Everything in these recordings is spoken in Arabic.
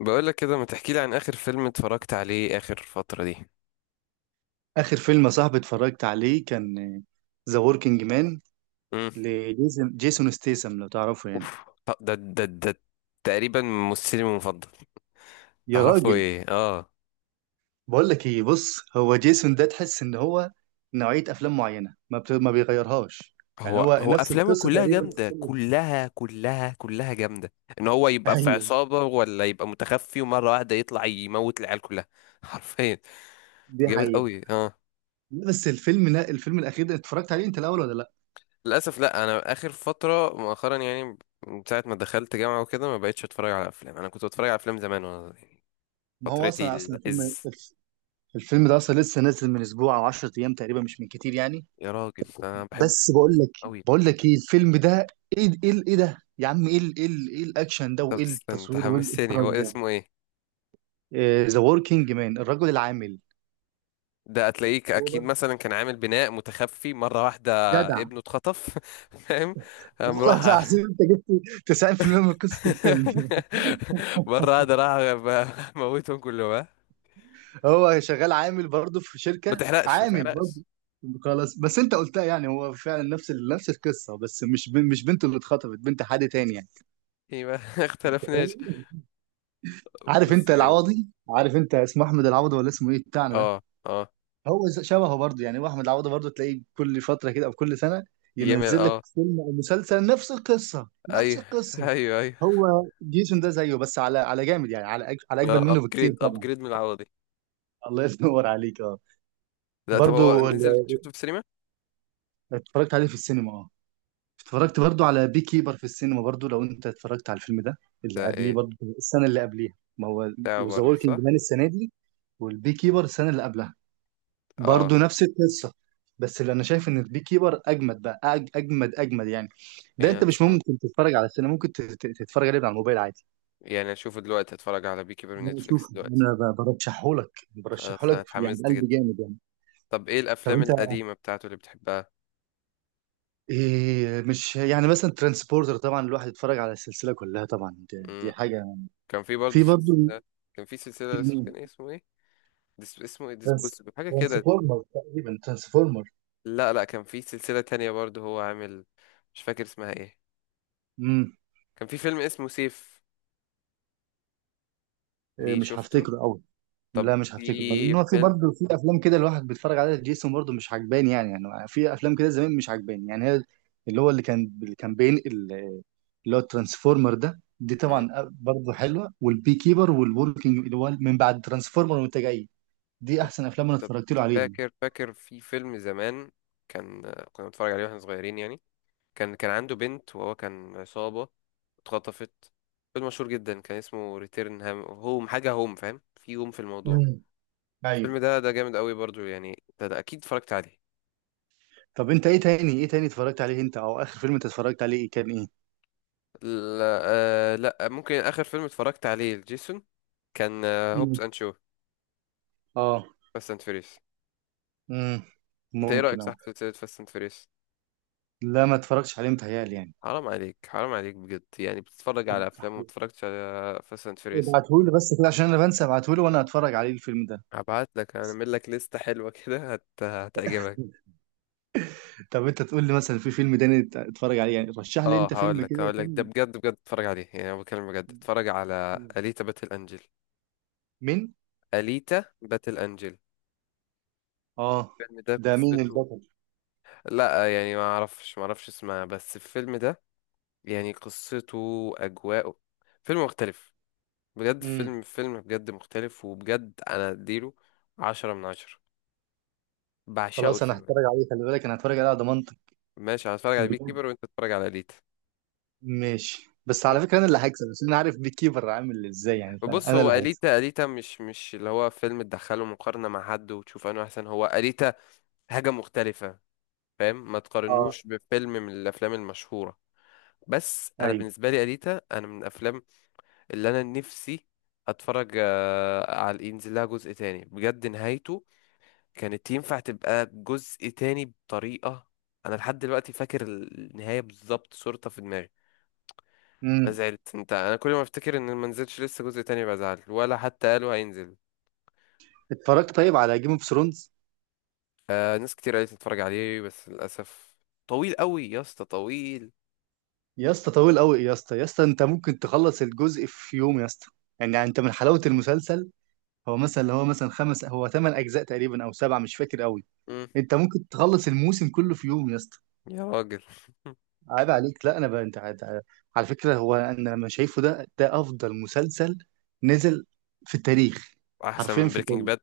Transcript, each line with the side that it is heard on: left: بقول لك كده، ما تحكي لي عن اخر فيلم اتفرجت عليه اخر فترة دي.
right: آخر فيلم يا صاحبي اتفرجت عليه كان ذا وركينج مان
left: امم
right: لجيسون جيسون ستيسم، لو تعرفه يعني.
left: اوف، ده تقريبا ممثلي المفضل.
right: يا
left: تعرفه؟
right: راجل،
left: ايه، اه.
right: بقول لك ايه، بص، هو جيسون ده تحس ان هو نوعية افلام معينة ما بيغيرهاش، يعني
left: هو
right: هو
left: هو
right: نفس
left: افلامه
right: القصة
left: كلها
right: تقريبا في
left: جامدة،
right: كل ده.
left: كلها كلها كلها جامدة. ان هو يبقى في
right: ايوه،
left: عصابة ولا يبقى متخفي، ومرة واحدة يطلع يموت العيال كلها حرفيا.
right: دي
left: جامد
right: حقيقة.
left: قوي، اه.
right: لا، بس الفيلم، لا الفيلم الاخير ده اتفرجت عليه انت الاول ولا لا؟
left: للاسف لا، انا اخر فترة مؤخرا يعني. من ساعة ما دخلت جامعة وكده ما بقتش اتفرج على افلام. انا كنت بتفرج على افلام زمان وانا صغير.
right: ما هو
left: فترتي
right: اصلا الفيلم
left: العز.
right: الفيلم ده اصلا لسه نازل من اسبوع او 10 ايام تقريبا، مش من كتير يعني.
left: يا راجل انا بحبه
right: بس بقول لك
left: قوي.
right: بقول لك ايه الفيلم ده، ايه ده يا عم، ايه الاكشن ده،
left: طب
right: وايه
left: استنى، انت
right: التصوير، وايه
left: حمستني،
right: الاخراج
left: هو
right: ده.
left: اسمه ايه؟
right: ذا وركينج مان، الرجل العامل.
left: ده هتلاقيك
right: هو
left: اكيد
right: برضه
left: مثلا كان عامل بناء متخفي مره واحده.
right: جدع.
left: ابنه اتخطف فاهم؟ قام
right: والله
left: راح.
right: العظيم انت جبت 90% من قصه الفيلم.
left: مره واحده راح موتهم كلهم، ها.
right: هو شغال عامل برضه في
left: ما
right: شركه،
left: تحرقش، ما
right: عامل برضه.
left: تحرقش.
right: خلاص، بس انت قلتها، يعني هو فعلا نفس القصه، بس مش بنته اللي اتخطفت، بنت حد تاني يعني.
left: ايه، ما
right: انت فاهم؟
left: اختلفناش.
right: عارف
left: بس
right: انت
left: كده.
right: العوضي؟ عارف انت اسمه احمد العوضي ولا اسمه ايه بتاعنا ده؟
left: اه، اه.
right: هو شبهه برضه، يعني هو احمد العوضي برضه تلاقيه كل فتره كده او كل سنه
left: يمل،
right: ينزل لك
left: اه.
right: فيلم او مسلسل، نفس القصه نفس
left: ايوه.
right: القصه.
left: ايوه، ايوه.
right: هو جيسون ده زيه، بس على جامد يعني، على اجمل منه بكتير
left: ابجريد،
right: طبعا.
left: ابجريد من العوضي.
right: الله ينور عليك، اه.
left: لا طب، هو
right: برضه
left: نزل
right: ال-
left: شفته في السينما؟
right: اتفرجت عليه في السينما، اه. اتفرجت برضه على بي كيبر في السينما برضه، لو انت اتفرجت على الفيلم ده، اللي
left: ده
right: قبليه
left: ايه؟
right: برضه، السنه اللي قبليها. ما هو
left: بتاعه
right: ذا
left: برضه،
right: وركينج
left: صح.
right: مان السنه دي، والبي كيبر السنه اللي قبلها،
left: اه.
right: برضه نفس القصه. بس اللي انا شايف ان البي كيبر اجمد بقى، اجمد اجمد يعني. ده
left: يعني
right: انت مش ممكن تتفرج على السينما، ممكن تتفرج عليه من على الموبايل عادي.
left: يعني اشوفه دلوقتي؟ هتفرج على بيكي بير من
right: لا
left: نتفليكس
right: شوف،
left: دلوقتي.
right: انا برشحهولك
left: خلاص، انا
right: برشحهولك يعني،
left: اتحمست
right: قلبي
left: جدا.
right: جامد يعني.
left: طب ايه
right: طب
left: الافلام
right: انت،
left: القديمه بتاعته اللي بتحبها؟
right: إيه، مش يعني مثلا ترانسبورتر؟ طبعا الواحد يتفرج على السلسله كلها طبعا، دي,
left: امم
right: دي حاجه.
left: كان في برضه
right: في برضه،
left: سلسله. كان في
right: في
left: سلسله، اسمه كان
right: مين؟
left: إيه، اسمه ايه؟ اسمه ايه،
right: ترانس
left: ديسبوسيبل حاجه كده.
right: ترانسفورمر تقريبا، ترانسفورمر.
left: لا لا، كان في سلسله تانية برضه هو عامل. مش فاكر اسمها ايه.
right: امم
left: كان في فيلم اسمه سيف.
right: إيه،
left: ليه،
right: مش
left: شفته؟
right: هفتكره قوي.
left: طب
right: لا مش هفتكره، لان
left: في
right: هو في
left: فيلم.
right: برضه، في افلام كده الواحد بيتفرج عليها جيسون برضه مش عجباني يعني في افلام كده زمان مش عجباني يعني، هي اللي هو، اللي كان بينقل، اللي هو الترانسفورمر ده، دي
left: مم.
right: طبعا برضه حلوه، والبي كيبر والوركينج اللي هو من بعد ترانسفورمر وانت جاي، دي
left: طب
right: احسن افلام انا
left: طب.
right: اتفرجت له عليهم.
left: فاكر فاكر في فيلم زمان. كان كنا بنتفرج عليه واحنا صغيرين يعني. كان عنده بنت وهو كان عصابة. اتخطفت. فيلم مشهور جدا كان اسمه ريتيرن هام هوم حاجة، هوم، فاهم؟ في هوم في الموضوع.
right: امم، ايوه.
left: الفيلم ده جامد قوي برضو يعني، ده أكيد اتفرجت عليه.
right: طب انت ايه تاني، ايه تاني اتفرجت عليه انت؟ او اخر فيلم انت اتفرجت عليه ايه، كان ايه؟
left: لا، آه لا، ممكن آخر فيلم اتفرجت عليه لجيسون كان هوبس
right: امم.
left: أند شو،
right: اه.
left: فاست أند فيريس.
right: امم،
left: أنت إيه
right: ممكن،
left: رأيك، صح،
right: اه.
left: في سلسلة فاست أند فيريس؟
right: لا ما اتفرجتش عليه متهيألي.
left: حرام عليك، حرام عليك بجد، يعني بتتفرج على
right: يعني
left: أفلام وما بتتفرجش على فاست أند فيريس؟
right: ابعتهولي بس كده عشان انا بنسى، ابعتهولي وانا هتفرج عليه الفيلم ده.
left: هبعت لك، هعمل لك لستة حلوة كده هتعجبك.
right: طب انت تقول لي مثلا في فيلم تاني اتفرج عليه يعني، رشح لي
left: اه،
right: انت
left: هقول
right: فيلم
left: لك
right: كده،
left: هقول لك ده،
right: فيلم.
left: بجد بجد اتفرج عليه، يعني انا بتكلم بجد. اتفرج على اليتا باتل انجل.
right: مين؟
left: اليتا باتل انجل.
right: اه.
left: الفيلم ده
right: ده مين
left: قصته...
right: البطل؟
left: لا يعني ما اعرفش ما اعرفش اسمها، بس الفيلم ده يعني قصته، اجواءه، فيلم مختلف. بجد
right: امم.
left: فيلم فيلم بجد مختلف، وبجد انا اديله 10/10. بعشقه
right: خلاص، انا
left: الفيلم ده.
right: هتفرج عليه، خلي بالك انا هتفرج عليه على ضمانتك.
left: ماشي، انا هتفرج على بيك
right: بجد؟
left: كيبر وانت تتفرج على اليتا.
right: ماشي، بس على فكره انا اللي هكسب، بس انا عارف بيك كيبر عامل ازاي يعني، فانا
left: بص
right: انا
left: هو
right: اللي هكسب.
left: أليتا، أليتا مش اللي هو فيلم تدخله مقارنة مع حد وتشوف انه احسن. هو أليتا حاجة مختلفة. فاهم؟ ما
right: اه.
left: تقارنوش بفيلم من الافلام المشهوره. بس انا
right: ايوه.
left: بالنسبه لي اليتا انا من الافلام اللي انا نفسي اتفرج على ينزل لها جزء تاني. بجد نهايته كانت ينفع تبقى جزء تاني بطريقه. انا لحد دلوقتي فاكر النهايه بالظبط، صورتها في دماغي. انا
right: امم.
left: زعلت، انت انا كل ما افتكر ان ما نزلش لسه جزء تاني بزعل، ولا حتى قالوا هينزل.
right: اتفرجت طيب على جيم اوف ثرونز؟
left: آه، ناس كتير قالت تتفرج عليه بس للاسف طويل قوي يا اسطى، طويل.
right: يا اسطى طويل قوي، يا اسطى يا اسطى، انت ممكن تخلص الجزء في يوم يا اسطى، يعني انت من حلاوه المسلسل. هو مثلا، اللي هو مثلا خمس، هو ثمان اجزاء تقريبا او سبعه، مش فاكر قوي.
left: مم.
right: انت ممكن تخلص الموسم كله في يوم يا اسطى.
left: يا راجل،
right: عيب عليك. لا انا بقى، انت على فكره، هو انا لما شايفه ده افضل مسلسل نزل في التاريخ،
left: احسن
right: حرفيا
left: من
right: في
left: بريكنج
right: التاريخ.
left: باد.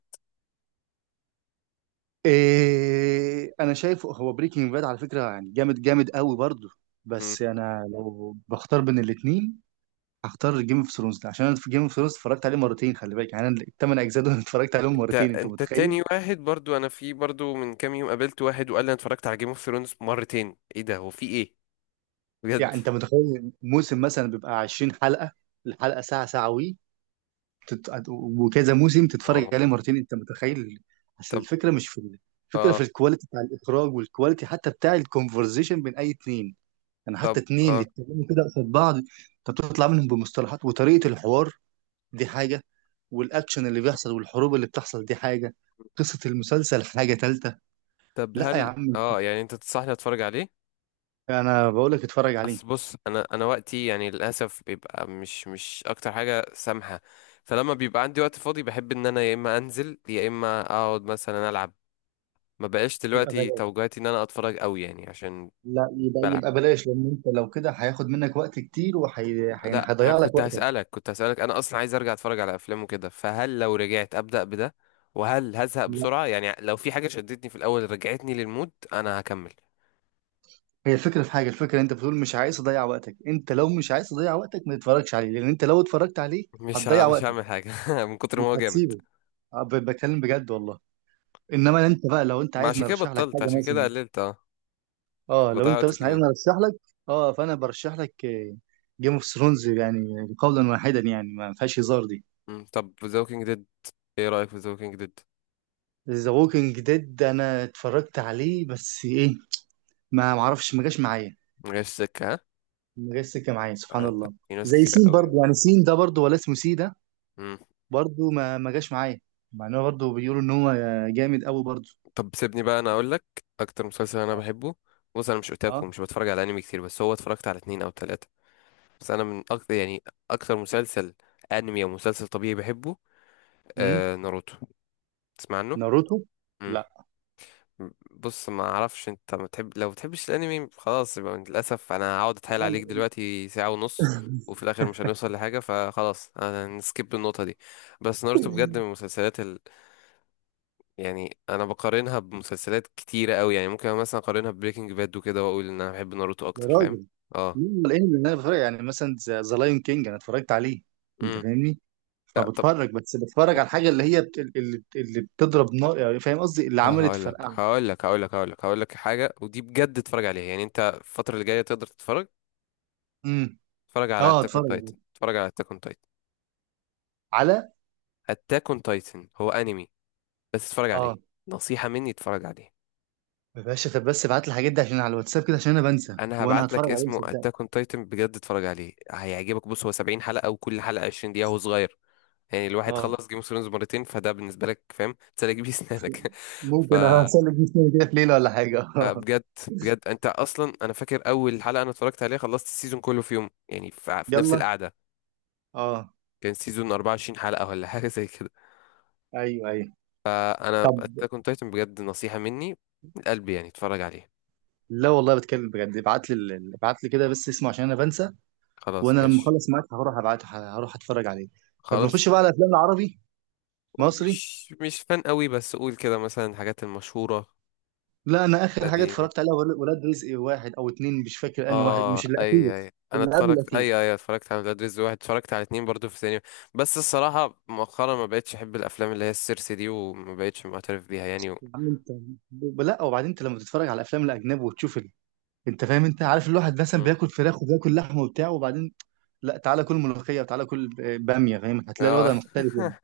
right: إيه، انا شايفه هو بريكنج باد على فكره يعني جامد، جامد قوي برضه، بس انا لو بختار بين الاثنين هختار جيم اوف ثرونز، عشان انا في جيم اوف ثرونز اتفرجت عليه مرتين خلي بالك، يعني انا الثمان اجزاء دول اتفرجت عليهم
left: انت
right: مرتين انت
left: انت
right: متخيل؟
left: تاني واحد برضو، انا في برضو من كام يوم قابلت واحد وقال لي انا اتفرجت على جيم اوف ثرونز مرتين. ايه ده، هو في ايه؟ بجد.
right: يعني انت متخيل موسم مثلا بيبقى 20 حلقة، الحلقة ساعة، ساعة وكذا موسم
left: واو.
right: تتفرج عليه مرتين، انت متخيل؟ بس
left: طب،
right: الفكرة مش في الفكرة في
left: اه،
right: الكواليتي بتاع الإخراج، والكواليتي حتى بتاع الكونفرزيشن بين أي اتنين، يعني حتى اتنين
left: اه.
right: يتكلموا كده قصاد بعض انت بتطلع منهم بمصطلحات وطريقة الحوار، دي حاجة، والأكشن اللي بيحصل والحروب اللي بتحصل دي حاجة، قصة المسلسل حاجة تالتة.
left: طب
right: لا يا
left: هل
right: عم،
left: يعني انت تنصحني اتفرج عليه؟
right: أنا بقول لك اتفرج
left: اصل
right: عليه.
left: بص، انا وقتي يعني للاسف بيبقى مش اكتر حاجه سامحه. فلما بيبقى عندي وقت فاضي بحب ان انا يا اما انزل يا اما اقعد مثلا العب. ما بقاش
right: يبقى
left: دلوقتي
right: بلاش.
left: توجهاتي ان انا اتفرج قوي يعني عشان
right: لا يبقى
left: بلعب.
right: يبقى بلاش، لان انت لو كده هياخد منك وقت كتير وهيضيع، وحي... هي-
left: لا انا
right: هيضيع لك
left: كنت
right: وقتك.
left: هسألك، كنت هسألك، انا اصلا عايز ارجع اتفرج على افلام وكده، فهل لو رجعت ابدأ بده وهل هزهق
right: لا
left: بسرعة؟ يعني لو في حاجة شدتني في الاول رجعتني للمود انا هكمل.
right: هي الفكره في حاجه، الفكره انت بتقول مش عايز اضيع وقتك، انت لو مش عايز تضيع وقتك ما تتفرجش عليه، لان انت لو اتفرجت عليه هتضيع
left: مش
right: وقتك،
left: هعمل حاجة من كتر ما
right: مش
left: هو جامد.
right: هتسيبه. أه، بتكلم بجد والله. انما انت بقى لو انت
left: ما
right: عايز
left: عشان كده
right: نرشح لك
left: بطلت،
right: حاجه
left: عشان كده
right: مثلا،
left: قللت، اه. كنت
right: اه لو
left: بضيع
right: انت
left: وقت
right: مثلا عايز
left: جميل.
right: نرشح لك، اه فانا برشح لك جيم اوف ثرونز، يعني قولا واحدا، يعني ما فيهاش هزار دي.
left: طب The Walking Dead. ايه رأيك في The Walking Dead؟
right: ذا ووكينج ديد انا اتفرجت عليه، بس ايه، ما معرفش ما جاش معايا.
left: مجاش سكة، ها؟
right: ما جاش سكه معايا، سبحان
left: آه،
right: الله.
left: في ناس
right: زي
left: كتير
right: سين
left: قوي
right: برضو
left: قوي.
right: يعني، سين ده برضو، ولا اسمه سي ده،
left: مم،
right: برضو ما جاش معايا، مع انه برضو بيقولوا ان هو جامد قوي برضو.
left: طب سيبني بقى انا اقول لك اكتر مسلسل انا
right: اه.
left: بحبه. بص انا مش
right: اه.
left: اوتاكو، مش بتفرج على انمي كتير، بس هو اتفرجت على اتنين او تلاتة. بس انا من اكتر يعني، اكتر مسلسل، انمي او مسلسل طبيعي بحبه،
right: امم.
left: آه ناروتو. تسمع عنه؟
right: ناروتو؟
left: مم.
right: لا.
left: بص ما اعرفش انت، ما تحب، لو بتحبش الانمي خلاص يبقى للاسف انا هقعد اتحايل
right: لا،
left: عليك
right: لا.
left: دلوقتي ساعة ونص، وفي الاخر مش هنوصل لحاجة، فخلاص انا نسكيب النقطة دي. بس ناروتو بجد من المسلسلات يعني انا بقارنها بمسلسلات كتيرة قوي، يعني ممكن مثلا اقارنها ببريكنج باد وكده واقول ان انا بحب ناروتو
right: يا
left: اكتر. فاهم؟
right: راجل،
left: اه.
right: مين الانمي اللي انا بتفرج؟ يعني مثلا ذا لاين كينج انا اتفرجت عليه، انت
left: امم
right: فاهمني،
left: لا طب،
right: فبتفرج بس، بتفرج على الحاجه اللي هي اللي بتضرب نار، يعني فاهم قصدي، اللي عملت
left: هقول لك
right: فرقعه.
left: هقول لك هقول لك هقول لك هقول لك حاجه ودي بجد اتفرج عليها، يعني انت الفتره اللي جايه تقدر تتفرج.
right: امم.
left: اتفرج على
right: اه،
left: اتاك اون
right: اتفرج
left: تايتن، اتفرج على اتاك اون تايتن.
right: على على-
left: اتاك اون تايتن هو انمي، بس اتفرج
right: اه
left: عليه. نصيحه مني، اتفرج عليه.
right: يا باشا. طب بس ابعت لي الحاجات دي عشان على الواتساب كده، عشان انا بنسى،
left: انا
right: وانا
left: هبعت لك
right: هتفرج عليهم
left: اسمه
right: صدقني.
left: اتاك اون تايتن، بجد اتفرج عليه هيعجبك. بص هو 70 حلقه وكل حلقه 20 دقيقه، هو صغير. يعني الواحد
right: اه،
left: خلص جيم اوف ثرونز مرتين، فده بالنسبه لك فاهم تسلك بيه سنانك ف...
right: ممكن اسلك جسمي كده في ليله ولا حاجه.
left: بجد، بجد انت اصلا. انا فاكر اول حلقه انا اتفرجت عليها خلصت السيزون كله في يوم، يعني في نفس
right: يلا.
left: القعده.
right: اه.
left: كان سيزون 24 حلقة ولا حاجة زي كده.
right: ايوه، ايوه.
left: فأنا
right: طب.
left: أتاك أون تايتن بجد نصيحة مني من قلبي، يعني اتفرج عليه.
right: لا والله بتكلم بجد، ابعت لي كده بس اسمه عشان انا بنسى،
left: خلاص
right: وانا لما
left: ماشي.
right: اخلص معاك هروح ابعته، هروح اتفرج عليه. طب
left: خلاص،
right: نخش بقى على افلام العربي، مصري.
left: مش فان قوي بس قول كده مثلا الحاجات المشهورة.
right: لا انا اخر حاجه
left: قديمة؟
right: اتفرجت عليها ولاد رزق واحد او اتنين، مش فاكر انهي واحد،
left: اه
right: مش الاخير،
left: اي اي، انا
right: اللي قبل
left: اتفرجت،
right: الاخير.
left: اي اي اتفرجت على ولاد رزق واحد، اتفرجت على اتنين برضو في السينما. بس الصراحة مؤخرا ما بقتش احب الافلام اللي هي السيرسي دي، وما بقتش معترف بيها يعني.
right: يا عم انت، لا وبعدين انت لما تتفرج على الافلام الاجنبي وتشوف، انت فاهم، انت عارف الواحد مثلا
left: و...
right: بياكل فراخ وبياكل لحمه وبتاع، وبعدين لا تعالى كل ملوخيه وتعالى كل باميه، فاهم؟ هتلاقي
left: اه.
right: الوضع مختلف يعني.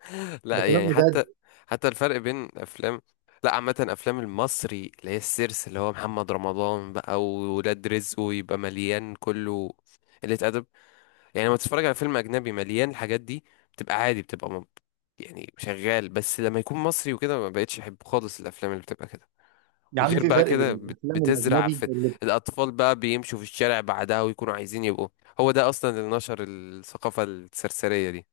right: ده
left: لا
right: كلام
left: يعني
right: بجد.
left: حتى، حتى الفرق بين افلام، لا عامة افلام المصري اللي هي السيرس اللي هو محمد رمضان بقى وولاد رزق، ويبقى مليان كله قلة ادب. يعني لما تتفرج على فيلم اجنبي مليان الحاجات دي بتبقى عادي، بتبقى يعني شغال، بس لما يكون مصري وكده ما بقتش احب خالص الافلام اللي بتبقى كده.
right: يا عم
left: وغير
right: في
left: بقى
right: فرق بين
left: كده
right: الافلام
left: بتزرع
right: الاجنبي
left: في
right: اللي،
left: الاطفال، بقى بيمشوا في الشارع بعدها ويكونوا عايزين يبقوا. هو ده اصلا اللي نشر الثقافة السرسرية دي.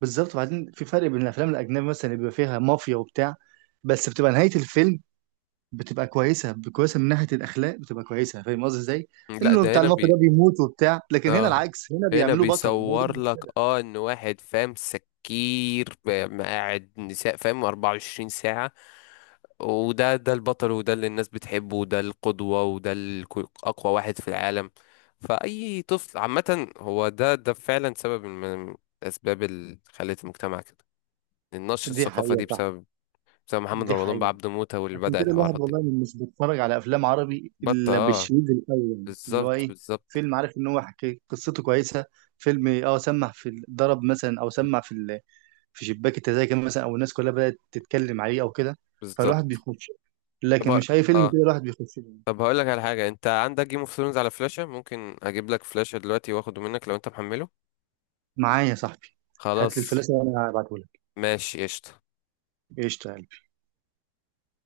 right: بالظبط. وبعدين في فرق بين الافلام الاجنبي مثلا اللي بيبقى فيها مافيا وبتاع، بس بتبقى نهايه الفيلم بتبقى كويسه، كويسه من ناحيه الاخلاق بتبقى كويسه، فاهم قصدي ازاي؟
left: لا،
right: انه
left: ده
right: بتاع
left: هنا،
right: المافيا ده بيموت وبتاع، لكن هنا
left: اه،
right: العكس، هنا
left: هنا
right: بيعملوه بطل، هو دي
left: بيصور لك
right: المشكله.
left: ان واحد فاهم سكير فاهم قاعد نساء فاهم 24 ساعة، وده البطل، وده اللي الناس بتحبه، وده القدوة، وده اقوى واحد في العالم. فأي طفل عامة، هو ده فعلا سبب من الأسباب اللي خلت المجتمع كده. النشر
right: دي
left: الثقافة
right: حقيقه،
left: دي
right: صح،
left: بسبب محمد
right: دي
left: رمضان،
right: حقيقه.
left: بعبده موتة، واللي
right: عشان
left: بدأ
right: كده الواحد
left: الحوارات دي.
right: والله مش بيتفرج على افلام عربي
left: بطة،
right: الا
left: اه.
right: بالشريط الاول اللي هو
left: بالظبط
right: ايه،
left: بالظبط
right: فيلم عارف ان هو حكي قصته كويسه، فيلم اه سمع في ضرب مثلا، او سمع في في شباك التذاكر مثلا، او الناس كلها بدات تتكلم عليه او كده، فالواحد
left: بالظبط.
right: بيخش.
left: طب-
right: لكن مش اي فيلم
left: اه.
right: كده الواحد بيخش له.
left: طب هقول لك على حاجه، انت عندك جيم اوف ثرونز على فلاشه؟ ممكن اجيب لك فلاشه دلوقتي واخده منك لو انت محمله.
right: معايا يا صاحبي. هات لي
left: خلاص
right: الفلاسه وانا هبعته لك.
left: ماشي، قشطه.
right: ايش؟